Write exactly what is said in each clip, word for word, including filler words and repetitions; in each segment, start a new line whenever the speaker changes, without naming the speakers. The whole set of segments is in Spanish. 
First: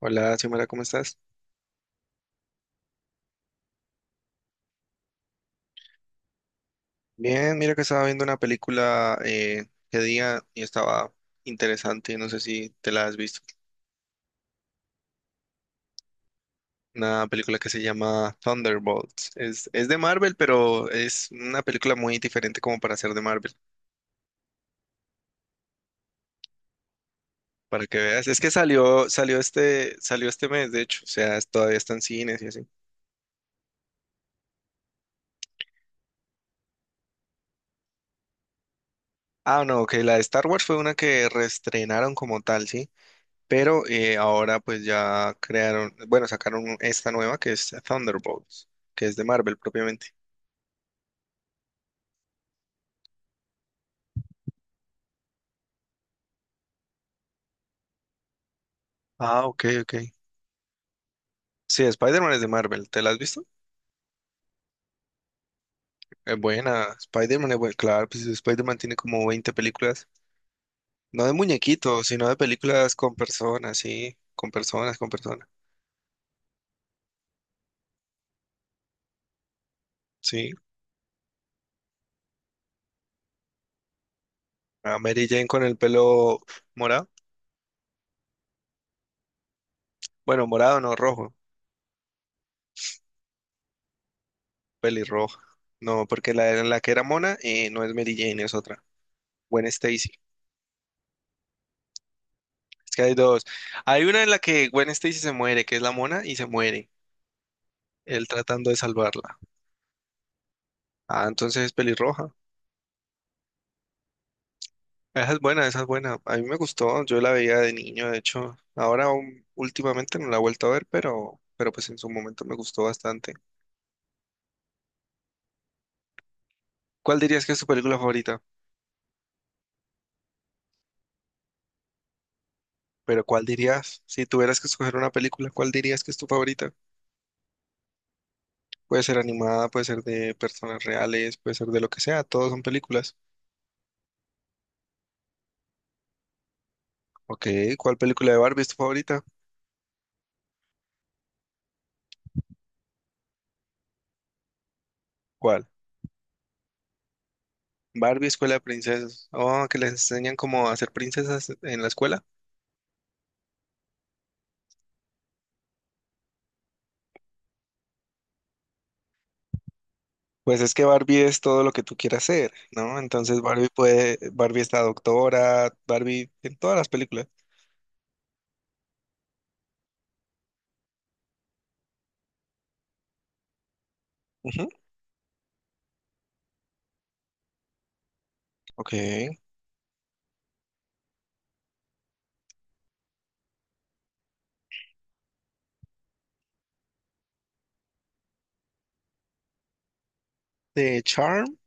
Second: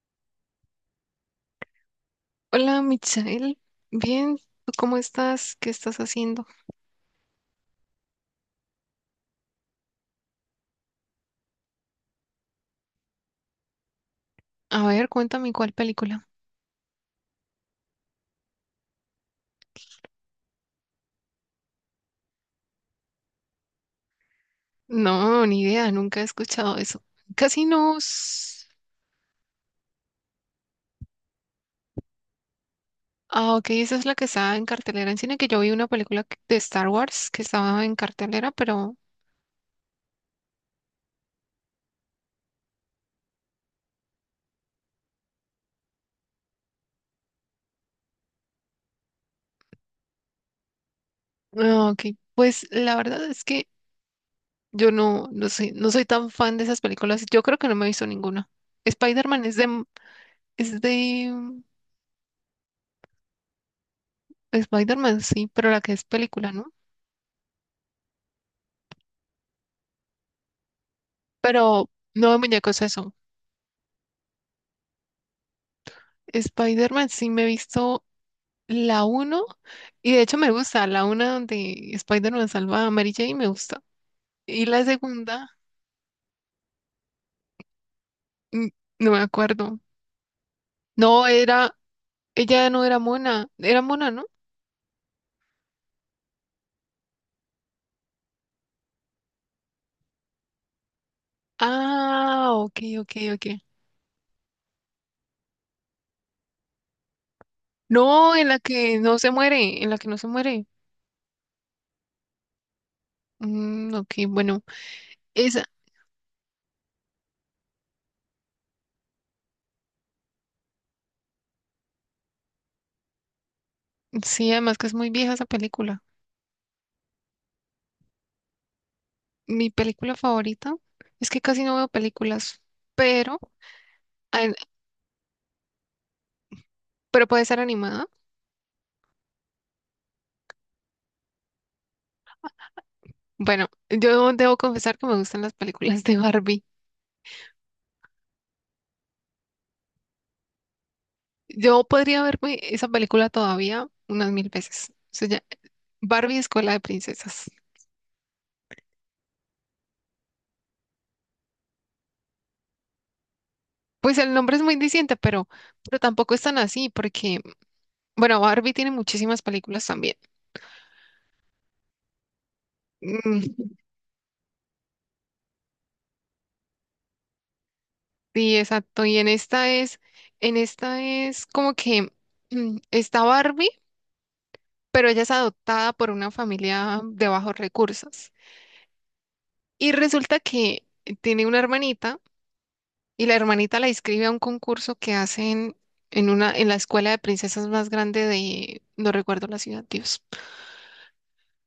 Hola, Xiomara, ¿cómo estás?
Hola, Mitzael. Bien, ¿tú cómo estás? ¿Qué estás haciendo?
Bien, mira que estaba viendo una película eh, que día y estaba interesante, no sé si te la has visto.
A ver, cuéntame cuál película.
Una película que se llama Thunderbolts. Es, es de Marvel, pero es una película muy diferente como para ser de Marvel,
No, ni idea, nunca he escuchado eso. Casi
para que veas. Es que
Casinos.
salió, salió este, salió este mes, de hecho, o sea, es- todavía está en cines y así.
Ah, ok, esa es la que estaba en cartelera en cine, que yo vi una película que- de Star Wars que estaba en cartelera, pero...
Ah, no, que la de Star Wars fue una que reestrenaron como tal, ¿sí? Pero eh, ahora pues ya crearon, bueno, sacaron esta nueva que es Thunderbolts, que es de Marvel propiamente.
Ah, ok, pues la verdad es que yo no, no sé, no soy tan fan de esas películas. Yo creo que no me he visto ninguna. Spider-Man
Ah,
es
ok,
de...
ok.
Es de... mm,
Sí, Spider-Man es de Marvel, ¿te la has visto?
Spider-Man, sí, pero la que es
Es
película, ¿no?
buena, Spider-Man es buena, claro, pues Spider-Man tiene como veinte películas, no de
Pero
muñequitos, sino
no
de
de muñecos
películas
eso.
con personas, sí, con personas, con personas,
Spider-Man sí me he visto la uno y de hecho me
sí.
gusta, la una donde Spider-Man salva a Mary Jane me gusta. Y la
A Mary Jane
segunda,
con el pelo morado,
mm, no me acuerdo.
bueno, morado no,
No,
rojo,
era, ella no era mona, era mona, ¿no?
pelirroja, no, porque la, la que era mona eh, no es Mary Jane, es otra, Gwen Stacy.
Ah, ok,
Es que
ok,
hay
ok.
dos. Hay una en la que Gwen Stacy se muere, que es la mona, y se muere, él
No, en la
tratando de
que no se
salvarla.
muere, en la que no se muere.
Ah, entonces es pelirroja.
Mm, ok, bueno,
Esa es
esa,
buena, esa es buena. A mí me gustó, yo la veía de niño, de hecho. Ahora um, últimamente no la he vuelto a ver, pero, pero pues en su momento me gustó bastante.
sí, además que es muy vieja esa película.
¿Cuál dirías que es tu película favorita?
Mi película favorita es que casi no veo películas,
Pero
pero,
¿cuál dirías? Si
ah,
tuvieras que escoger una película, ¿cuál dirías que es tu favorita?
pero puede ser animada.
Puede ser animada, puede ser de personas reales, puede ser de lo que sea, todos son películas.
Bueno, yo debo confesar que me gustan las películas de Barbie.
Ok, ¿cuál película de Barbie es tu favorita?
Yo podría verme esa película todavía unas mil veces. O sea, ya-
¿Cuál?
Barbie Escuela de Princesas.
Barbie Escuela de Princesas. Oh, que les enseñan cómo hacer princesas en la escuela.
Pues el nombre es muy diciente, pero, pero tampoco es tan así, porque, bueno, Barbie tiene muchísimas películas también.
Pues es que Barbie es todo lo que tú quieras ser, ¿no? Entonces Barbie
Mm,
puede, Barbie está doctora, Barbie en todas las películas.
sí, exacto. Y en esta es, en esta es como que mm, está Barbie,
Ujú,
pero ella es adoptada por una familia de bajos recursos.
ok.
Y resulta que tiene una hermanita. Y la hermanita la inscribe a un concurso que hacen en una, en la escuela de princesas más grande de, no recuerdo la ciudad, Dios.
De Charm,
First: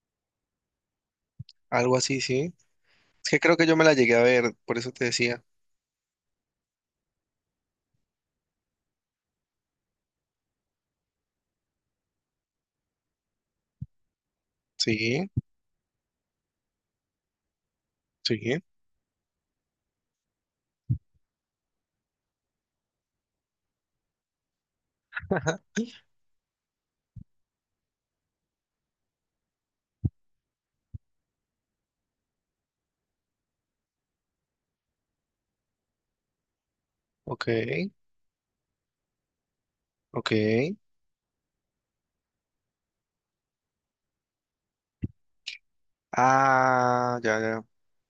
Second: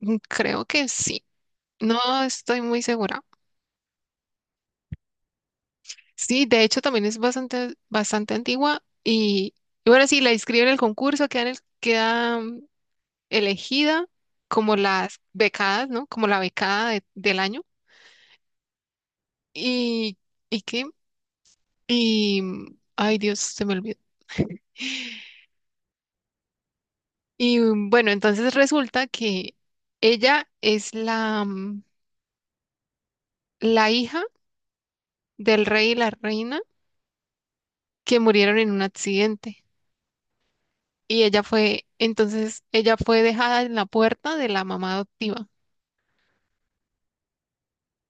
Mm, creo que sí.
algo
No
así, sí.
estoy muy segura.
Es que creo que yo me la llegué a ver, por eso te decía.
Sí, de hecho también es bastante, bastante antigua. Y, y bueno, sí, la inscribe en el concurso, queda, en el- queda mm, elegida como las
Sí,
becadas, ¿no? Como la becada de- del año.
sí.
Y, ¿y qué? Y, mm, ay Dios, se me olvidó.
Ajá.
Y mm, bueno, entonces resulta que ella es la, mm, la hija del rey y la reina
Ok,
que murieron en un accidente.
ok.
Y ella fue, entonces ella fue dejada en la puerta de la mamá adoptiva.
Ah, ya, ya.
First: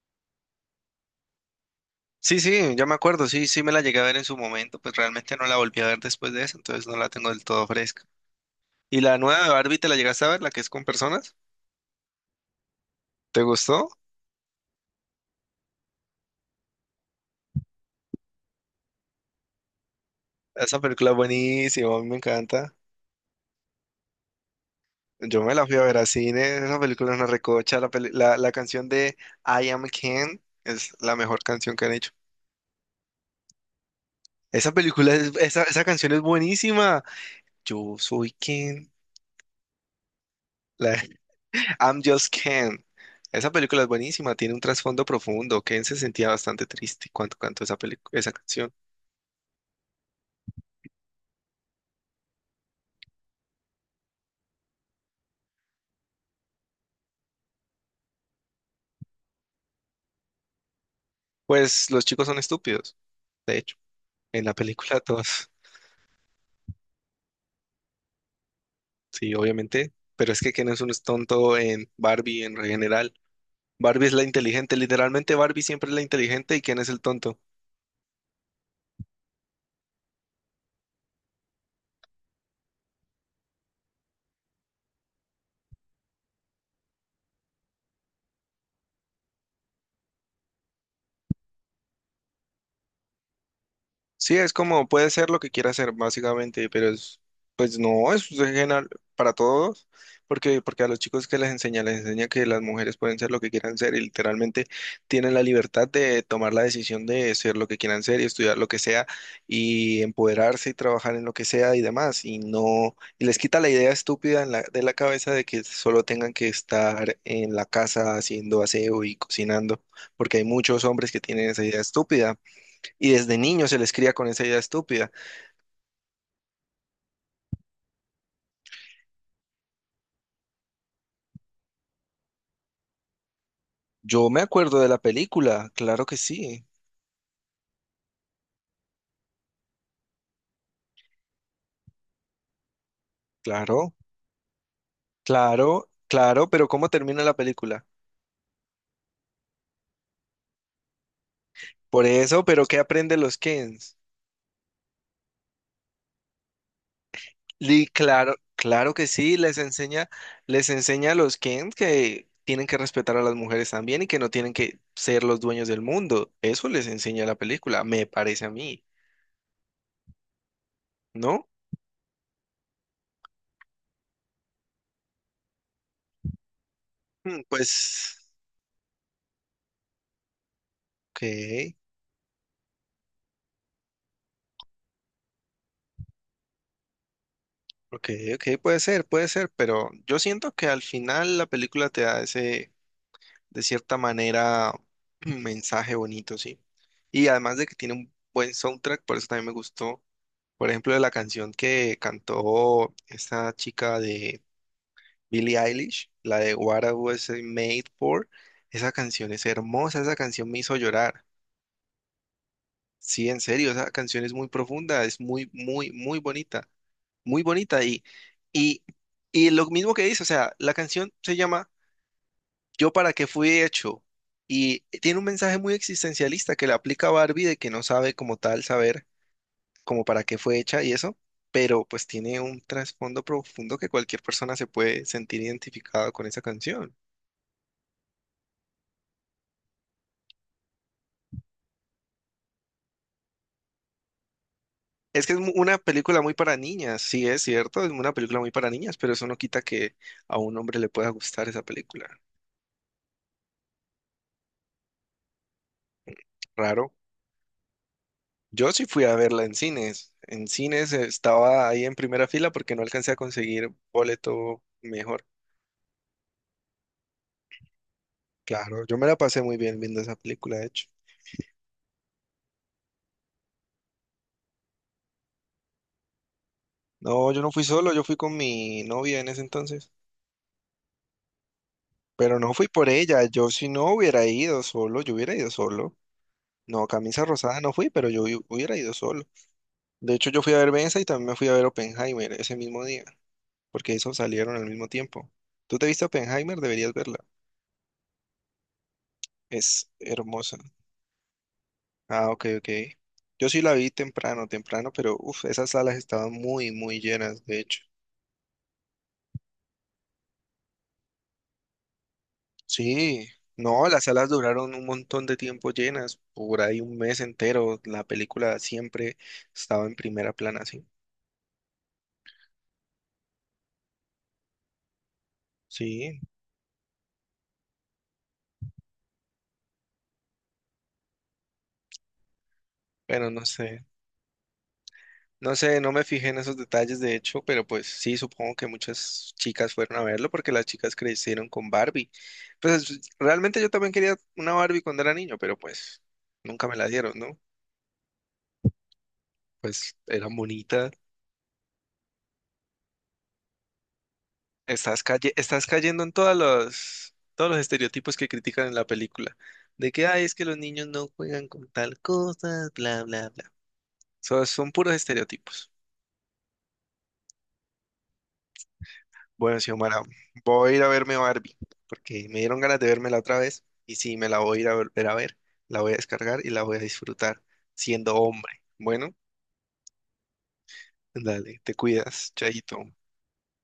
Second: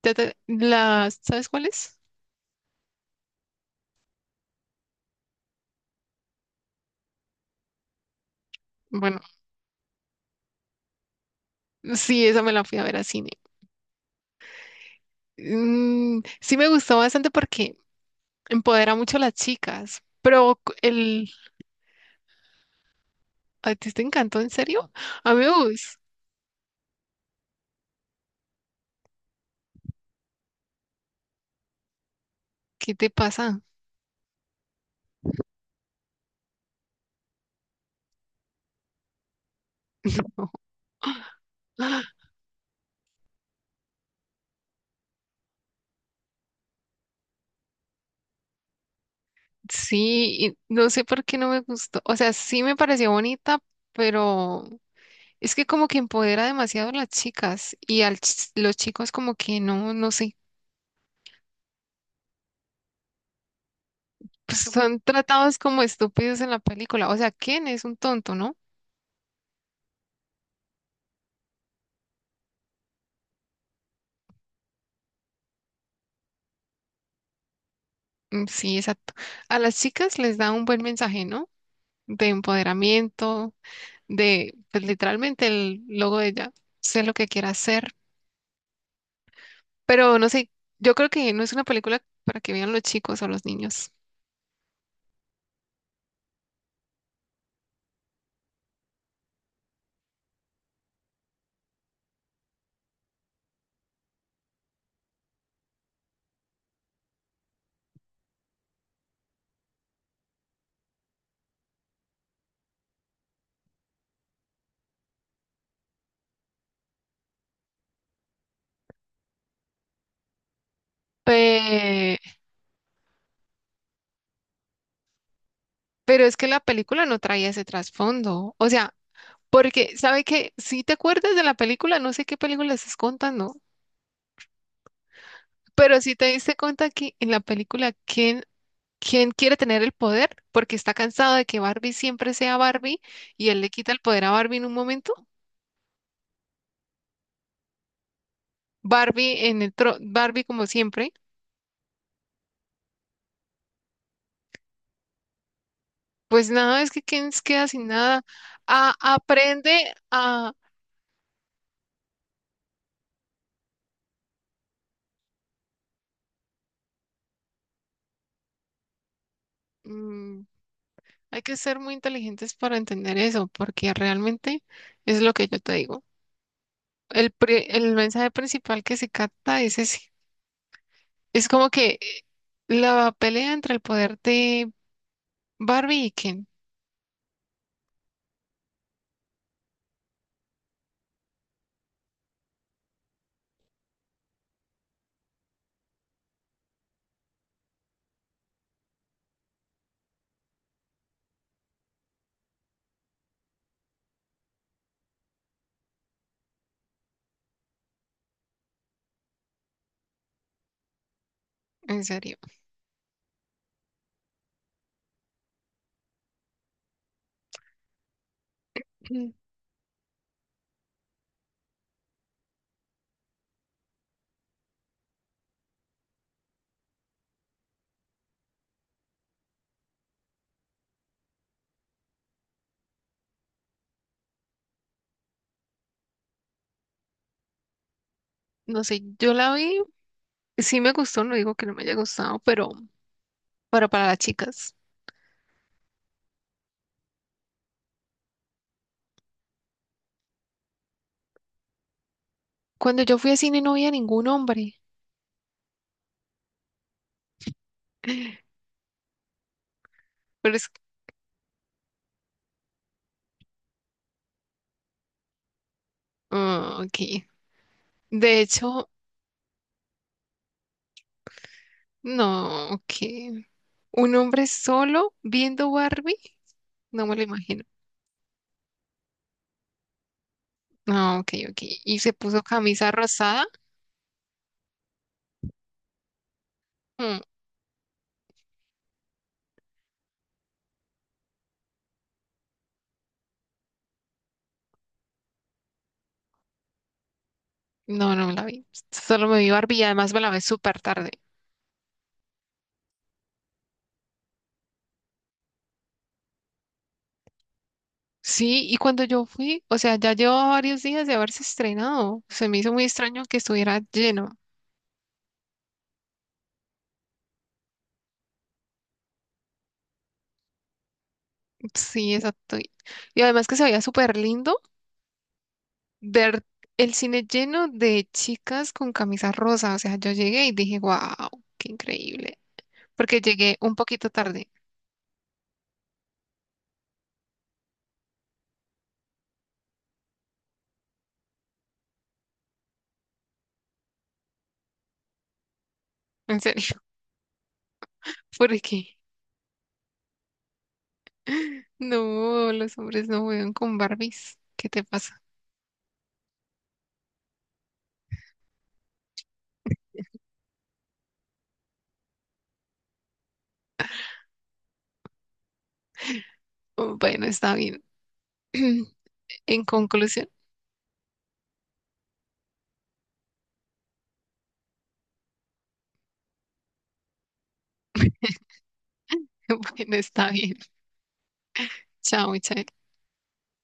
Ya te- la, ¿sabes cuál es?
Sí, sí, ya me acuerdo, sí, sí me la llegué a ver en su momento, pues realmente no la volví a ver después de eso, entonces no la tengo del todo fresca. ¿Y la
Bueno,
nueva de Barbie te la llegaste a ver, la que es con personas?
sí, esa me la fui a ver a cine.
¿Te gustó?
Mm, sí me gustó bastante porque empodera mucho a las chicas. Pero cu-
Esa película es
el,
buenísima, a mí me encanta.
¿a ti te encantó en serio?
Yo me la fui a ver
Amigos,
a cine, esa película es una recocha, la, peli- la, la canción de I Am Ken es la mejor canción que han hecho.
¿qué te pasa?
Esa película, es- esa, esa canción es buenísima. Yo soy Ken, la- I'm just Ken. Esa película es buenísima, tiene un trasfondo profundo. Ken se sentía bastante triste cuando cantó esa película, esa canción.
Sí, y no sé por qué no me gustó. O sea, sí me pareció bonita, pero es que como que empodera demasiado a las chicas y a los chicos como que no, no sé,
Pues los chicos son estúpidos, de hecho, en la
pues son
película todos.
tratados como estúpidos en la película. O sea, ¿quién es un tonto, no?
Sí, obviamente, pero es que Ken es un tonto en Barbie en general. Barbie es la inteligente, literalmente Barbie siempre es la inteligente y Ken es el tonto.
Mm, sí, exacto. A las chicas les da un buen mensaje, ¿no? De empoderamiento, de pues, literalmente el logo de ella, sé lo que quiera hacer, pero no sé, yo creo que no es una película para que vean los chicos o los niños.
Sí, es como puede ser lo que quiera hacer, básicamente, pero es, pues no, es general para todos, porque, porque a los chicos que les enseña, les enseña que las mujeres pueden ser lo que quieran ser y literalmente tienen la libertad de tomar la decisión de ser lo que quieran ser y estudiar lo que sea y empoderarse y trabajar en lo que sea y demás, y no, y les quita la idea estúpida en la- de la cabeza de que solo tengan que estar en la casa haciendo aseo y cocinando, porque hay muchos hombres que tienen esa idea estúpida. Y desde niño se les cría con esa idea estúpida.
Pero es que la película no traía ese trasfondo. O sea, porque, ¿sabe qué? Si te acuerdas de la película, no sé qué película estás contando,
Yo me acuerdo de la película,
pero
claro
si
que
te diste
sí,
cuenta que en la película, ¿quién, quién quiere tener el poder? Porque está cansado de que Barbie siempre sea Barbie y él le quita
claro,
el poder a Barbie en un momento.
claro, claro, pero ¿cómo termina la película?
Barbie en el tro- Barbie como siempre.
Por eso, pero ¿qué aprenden los Kens?
Pues nada, es que Ken se queda
Li,
sin nada.
claro,
A-
claro que sí, les
aprende
enseña,
a...
les enseña a los Kens que tienen que respetar a las mujeres también y que no tienen que ser los dueños del mundo. Eso les enseña la película, me parece a mí,
mm, hay
¿no?
que ser muy inteligentes para entender eso, porque realmente es lo que yo te digo. El,
Mm,
pri- el
pues,
mensaje principal que se capta es ese.
ok.
Es como que eh, la pelea entre el poder de Barbie y Ken,
Ok, ok, puede ser, puede ser, pero yo siento que al final la película te da ese, de cierta manera, mensaje bonito, sí. Y además de que tiene un buen soundtrack, por eso también me gustó, por ejemplo, de la canción que cantó esta chica de Billie Eilish, la de What I Was Made For, esa canción es hermosa, esa canción me hizo llorar.
en serio.
Sí, en serio, esa canción es muy profunda, es muy, muy, muy bonita, muy bonita. Y, y,
Mm,
y lo mismo que dice, o sea, la canción se llama Yo para qué fui hecho y tiene un mensaje muy existencialista que le aplica a Barbie de que no sabe como tal saber como para qué fue hecha y eso, pero pues tiene un trasfondo profundo que cualquier persona se puede sentir identificada con esa canción.
no sé, yo la vi, sí me gustó, no digo que no me haya gustado, pero, pero para las chicas.
Es que es mu- una película muy para niñas, sí es cierto, es una película muy para niñas, pero eso no quita que a un hombre le pueda gustar esa película.
Cuando yo fui a cine no había ningún hombre,
Raro. Yo sí fui a verla en cines. En
pero es...
cines estaba ahí en primera fila porque no alcancé a conseguir boleto mejor.
ah, ok. De
Claro,
hecho,
yo me la pasé muy bien viendo esa película, de hecho.
no, ok. Un hombre solo viendo Barbie, no me lo
No, yo no fui
imagino.
solo, yo fui con mi novia en ese entonces.
No, ok, ok. Y se
Pero
puso
no fui por
camisa
ella.
rosada.
Yo si no hubiera ido solo, yo hubiera ido solo. No,
Hmm.
camisa rosada no fui, pero yo hu- hubiera ido solo. De hecho, yo fui a ver Benza y también me fui a ver Oppenheimer ese mismo día, porque esos salieron al mismo tiempo. ¿Tú te viste Oppenheimer? Deberías verla.
No, no me la vi. Solo me vi Barbie y
Es
además me la vi
hermosa.
súper tarde.
Ah, ok, ok. Yo sí la vi temprano, temprano, pero uff, esas salas estaban muy, muy llenas, de hecho.
Sí, y cuando yo fui, o sea, ya llevaba varios días de haberse estrenado. Se me hizo muy extraño
Sí,
que estuviera
no, las salas
lleno.
duraron un montón de tiempo llenas, por ahí un mes entero. La película siempre estaba en primera plana, sí.
Sí, exacto. Y y además que se veía súper lindo
Sí,
ver el cine lleno de chicas con camisa rosa. O sea, yo llegué y dije, wow, qué increíble. Porque
pero no
llegué un
sé.
poquito tarde,
No sé, no me fijé en esos detalles, de hecho, pero pues sí, supongo que muchas chicas fueron a verlo porque las chicas crecieron con Barbie. Pues realmente yo también quería una Barbie cuando era niño, pero pues
en
nunca me
serio,
la dieron, ¿no?
porque
Pues era bonita.
no, los hombres no juegan con Barbies. ¿Qué te
Estás
pasa?
calle- estás cayendo en todos los, todos los estereotipos que critican en la película. De que, ay, es que los niños no juegan con tal cosa, bla, bla, bla. So- son puros estereotipos.
Bueno, está bien.
Bueno,
En
Xiomara,
conclusión.
voy a ir a verme Barbie, porque me dieron ganas de vermela otra vez. Y sí, me la voy a ir a volver a ver, la voy a descargar y la voy a disfrutar siendo hombre. Bueno,
Bueno, está bien.
dale, te
Chao,
cuidas,
Michael.
chaito.